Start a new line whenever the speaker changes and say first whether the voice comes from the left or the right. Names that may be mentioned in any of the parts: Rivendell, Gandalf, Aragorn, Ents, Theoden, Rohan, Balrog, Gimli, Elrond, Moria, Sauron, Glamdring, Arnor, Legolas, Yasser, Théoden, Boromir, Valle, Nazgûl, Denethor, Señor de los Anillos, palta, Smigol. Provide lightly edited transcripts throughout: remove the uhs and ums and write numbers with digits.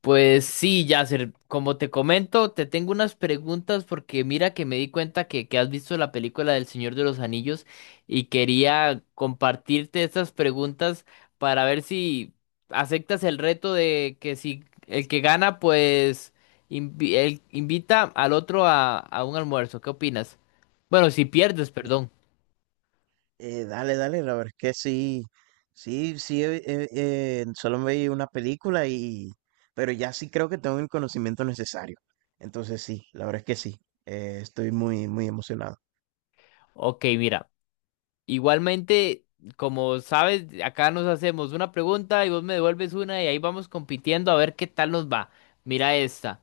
left: Pues sí, Yasser, como te comento, te tengo unas preguntas porque mira que me di cuenta que has visto la película del Señor de los Anillos y quería compartirte estas preguntas para ver si aceptas el reto de que si el que gana, pues invita al otro a un almuerzo. ¿Qué opinas? Bueno, si pierdes, perdón.
right: Dale, dale, la verdad es que sí, sí, solo me vi una película pero ya sí creo que tengo el conocimiento necesario. Entonces sí, la verdad es que sí, estoy muy, muy emocionado.
left: Ok, mira. Igualmente, como sabes, acá nos hacemos una pregunta y vos me devuelves una y ahí vamos compitiendo a ver qué tal nos va. Mira esta.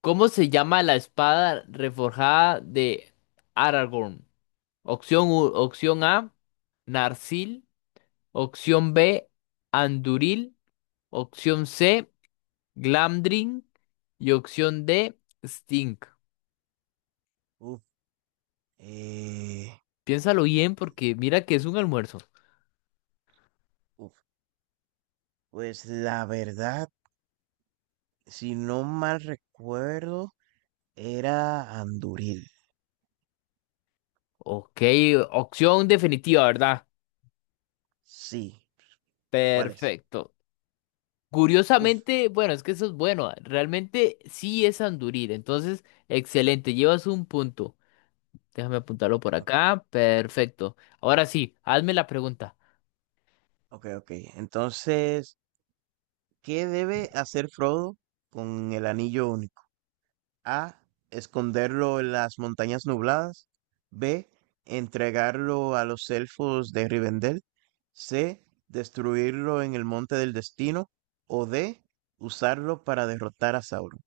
left: ¿Cómo se llama la espada reforjada de Aragorn? Opción A, Narsil. Opción B, Anduril. Opción C, Glamdring. Y opción D, Stink.
right: Uf, eh,
left: Piénsalo bien porque mira que es un almuerzo.
right: uf, pues la verdad, si no mal recuerdo, era Anduril.
left: Ok, opción definitiva, ¿verdad?
right: Sí, ¿cuál es?
left: Perfecto.
right: Uf,
left: Curiosamente, bueno, es que eso es bueno. Realmente sí es Anduril. Entonces, excelente. Llevas un punto. Déjame apuntarlo por
right: o-
left: acá. Perfecto. Ahora sí, hazme la pregunta.
right: ok, ok. Entonces, ¿qué debe hacer Frodo con el anillo único? A, esconderlo en las montañas nubladas. B, entregarlo a los elfos de Rivendell. C, destruirlo en el Monte del Destino. O D, usarlo para derrotar a Sauron.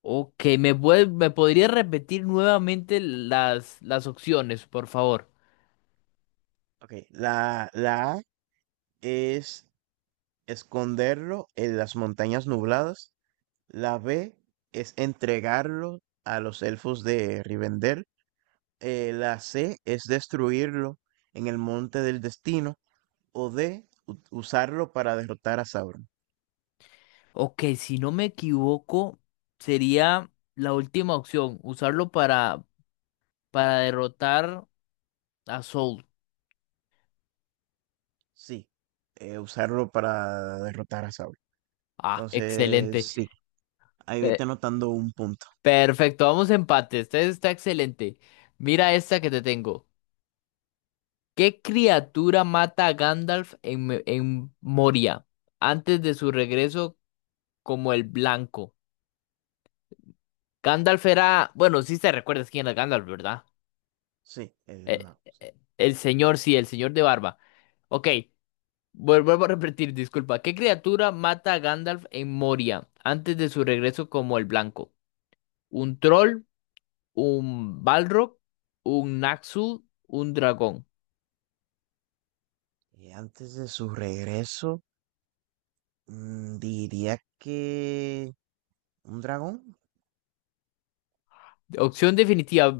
left: Ok, me podrías repetir nuevamente las opciones, por favor?
right: Ok, la A es esconderlo en las montañas nubladas. La B es entregarlo a los elfos de Rivendell. La C es destruirlo en el Monte del Destino. O D, usarlo para derrotar a Sauron.
left: Ok, si no me equivoco, sería la última opción. Usarlo para derrotar a Soul.
right: Sí, usarlo para derrotar a Sauron.
left: Ah,
right: Entonces,
left: excelente.
right: sí, ahí vete anotando un punto.
left: Perfecto, vamos a empate. Este está excelente. Mira esta que te tengo. ¿Qué criatura mata a Gandalf en Moria antes de su regreso como el blanco? Gandalf era, bueno, sí te recuerdas quién era Gandalf, ¿verdad?
right: Sí, el
left: Eh,
right: mago. Sí.
left: el señor, sí, el señor de barba. Ok, vuelvo a repetir, disculpa. ¿Qué criatura mata a Gandalf en Moria antes de su regreso como el blanco? ¿Un troll? ¿Un Balrog? ¿Un Naxu? ¿Un dragón?
right: Y antes de su regreso, mm, diría que un dragón.
left: Opción definitiva.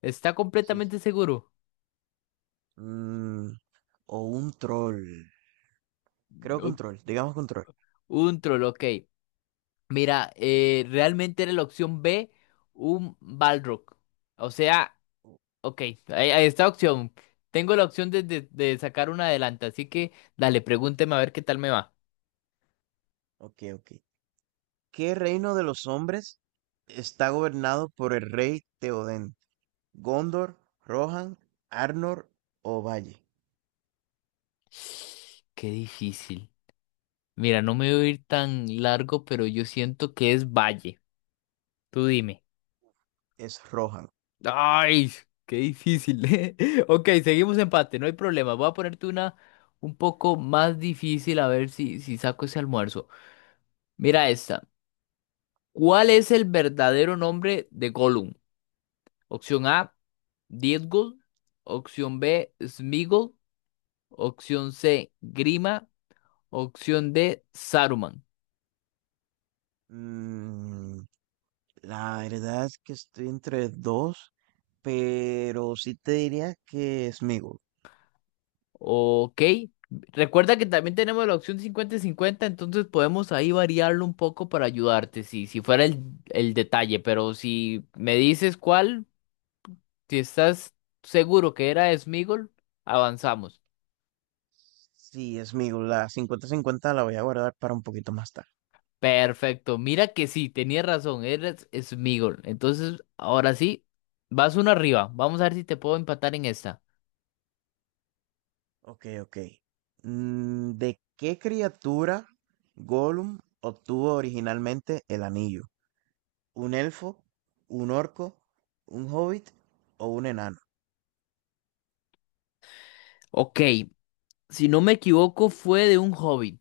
left: Está
right: Sí.
left: completamente seguro.
right: Mm, o un troll. Creo que
left: No,
right: un troll, digamos que un troll.
left: un troll, ok. Mira, realmente era la opción B, un Balrog. O sea, ok, ahí está opción. Tengo la opción de sacar una adelante, así que dale, pregúnteme a ver qué tal me va.
right: Ok, ok. ¿Qué reino de los hombres está gobernado por el rey Teoden? Gondor, Rohan, Arnor o Valle.
left: Qué difícil. Mira, no me voy a ir tan largo, pero yo siento que es Valle. Tú dime.
right: Es Rohan.
left: Ay, qué difícil, ¿eh? Ok, seguimos empate, no hay problema. Voy a ponerte una un poco más difícil a ver si saco ese almuerzo. Mira esta. ¿Cuál es el verdadero nombre de Gollum? Opción A, Diezgul. Opción B, Smigol. Opción C, Grima. Opción D, Saruman.
right: Mm, la verdad es que estoy entre dos, pero sí te diría que Sméagol.
left: Ok. Recuerda que también tenemos la opción 50-50, entonces podemos ahí variarlo un poco para ayudarte, si, si fuera el detalle, pero si me dices cuál, si estás seguro que era Smigol, avanzamos.
right: Sí, Sméagol, la cincuenta-cincuenta la voy a guardar para un poquito más tarde.
left: Perfecto, mira que sí, tenía razón, era Smigol. Entonces, ahora sí, vas uno arriba, vamos a ver si te puedo empatar en esta.
right: Ok, ok. Mm, ¿de qué criatura Gollum obtuvo originalmente el anillo? ¿Un elfo, un orco, un hobbit o un enano?
left: Ok, si no me equivoco, fue de un hobby.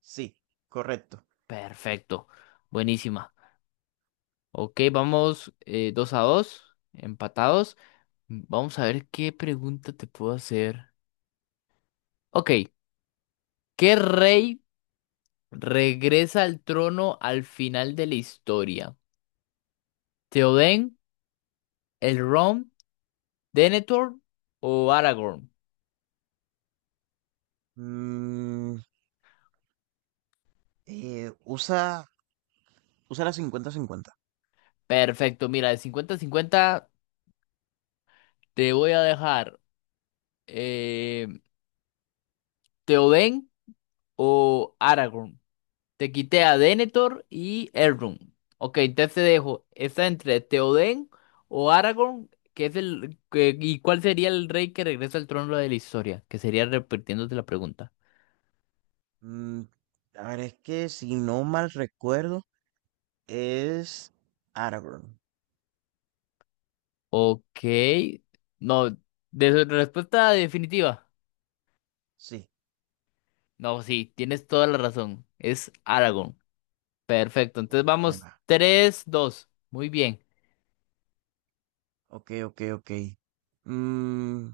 right: Sí, correcto.
left: Perfecto, buenísima. Ok, vamos 2-2, empatados. Vamos a ver qué pregunta te puedo hacer. Ok, ¿qué rey regresa al trono al final de la historia? ¿Theoden, Elrond, Denethor o Aragorn?
right: Mm, usa, usa la cincuenta-cincuenta.
left: Perfecto, mira, de 50 cincuenta te voy a dejar eh, Theoden o Aragorn. Te quité a Denethor y Elrond. Ok, entonces te dejo. Está entre Theoden o Aragorn. Que es el que- ¿Y cuál sería el rey que regresa al trono de la historia? Que sería repitiéndote la pregunta.
right: Mm, a ver, es que si no mal recuerdo, es Aragorn.
left: Ok. No, de respuesta definitiva.
right: Sí,
left: No, sí, tienes toda la razón. Es Aragorn. Perfecto. Entonces
right: buena,
left: vamos
right: buena.
left: 3-2. Muy bien.
right: Ok, ok, ok. Mm,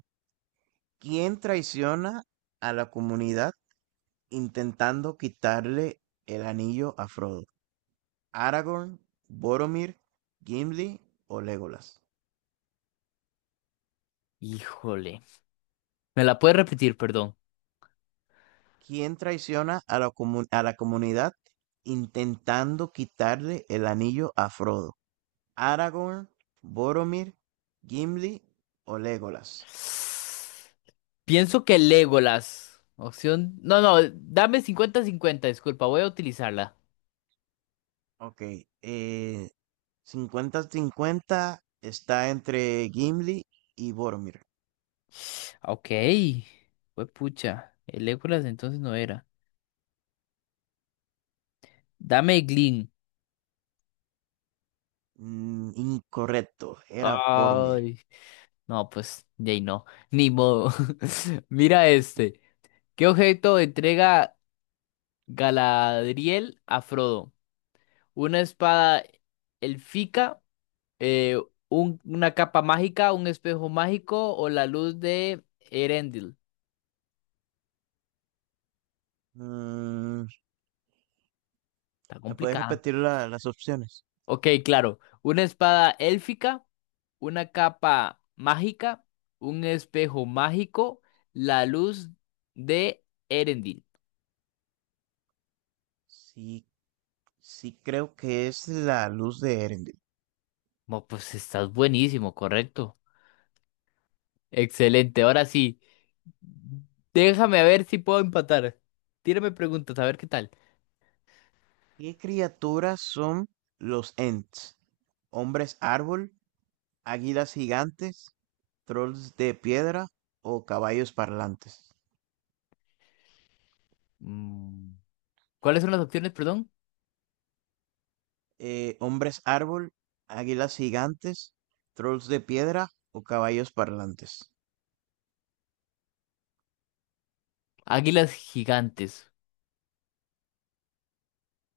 right: ¿quién traiciona a la comunidad intentando quitarle el anillo a Frodo? ¿Aragorn, Boromir, Gimli o Legolas?
left: Híjole. ¿Me la puedes repetir, perdón?
right: Quién traiciona a a la comunidad intentando quitarle el anillo a Frodo. Aragorn, Boromir, Gimli o Legolas.
left: Pienso que Legolas. Opción. No, no, dame cincuenta cincuenta disculpa, voy a utilizarla.
right: Ok, eh, cincuenta 50 está entre Gimli y Boromir.
left: Ah, ok. Fue pucha. El Legolas entonces no era. Dame Glin.
right: Mm, incorrecto, era Boromir.
left: Ay. No, pues, de ahí no. Ni modo. Mira este. ¿Qué objeto entrega Galadriel a Frodo? Una espada elfica, eh, una capa mágica, un espejo mágico o la luz de Erendil.
right: Mm,
left: Está
right: ¿me puedes
left: complicado.
right: repetir las opciones?
left: Ok, claro. Una espada élfica, una capa mágica, un espejo mágico, la luz de Erendil.
right: Sí, sí creo que es la luz de Erendil.
left: Mo, pues estás buenísimo, correcto. Excelente, ahora sí. Déjame ver si puedo empatar. Tírame preguntas, a ver qué tal.
right: ¿Qué criaturas son los Ents? ¿Hombres árbol, águilas gigantes, trolls de piedra o caballos parlantes?
left: Mm, ¿Cuáles son las opciones, perdón?
right: ¿Hombres árbol, águilas gigantes, trolls de piedra o caballos parlantes?
left: Águilas gigantes.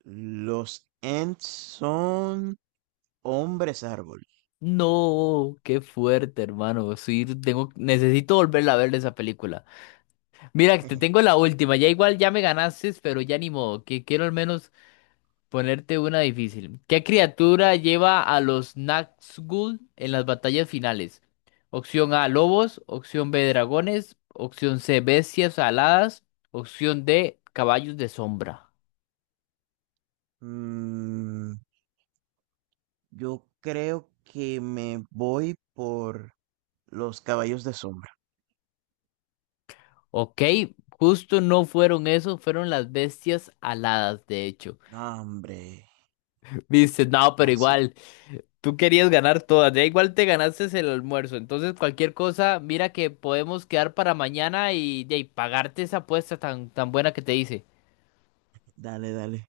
right: Los Ents son hombres árbol.
left: No, qué fuerte, hermano. Sí, tengo, necesito volverla a ver esa película. Mira, te tengo la última. Ya igual ya me ganaste, pero ya ni modo, que quiero al menos ponerte una difícil. ¿Qué criatura lleva a los Nazgûl en las batallas finales? Opción A, lobos. Opción B, dragones. Opción C, bestias aladas. Opción D, caballos de sombra.
right: Mm, yo creo que me voy por los caballos de sombra.
left: Ok, justo no fueron eso, fueron las bestias aladas, de hecho.
right: No, hombre,
left: Viste, no, pero
right: casi.
left: igual. Tú querías ganar todas, ya igual te ganaste el almuerzo, entonces cualquier cosa, mira que podemos quedar para mañana y, ya, y pagarte esa apuesta tan, tan buena que te hice.
right: Dale, dale.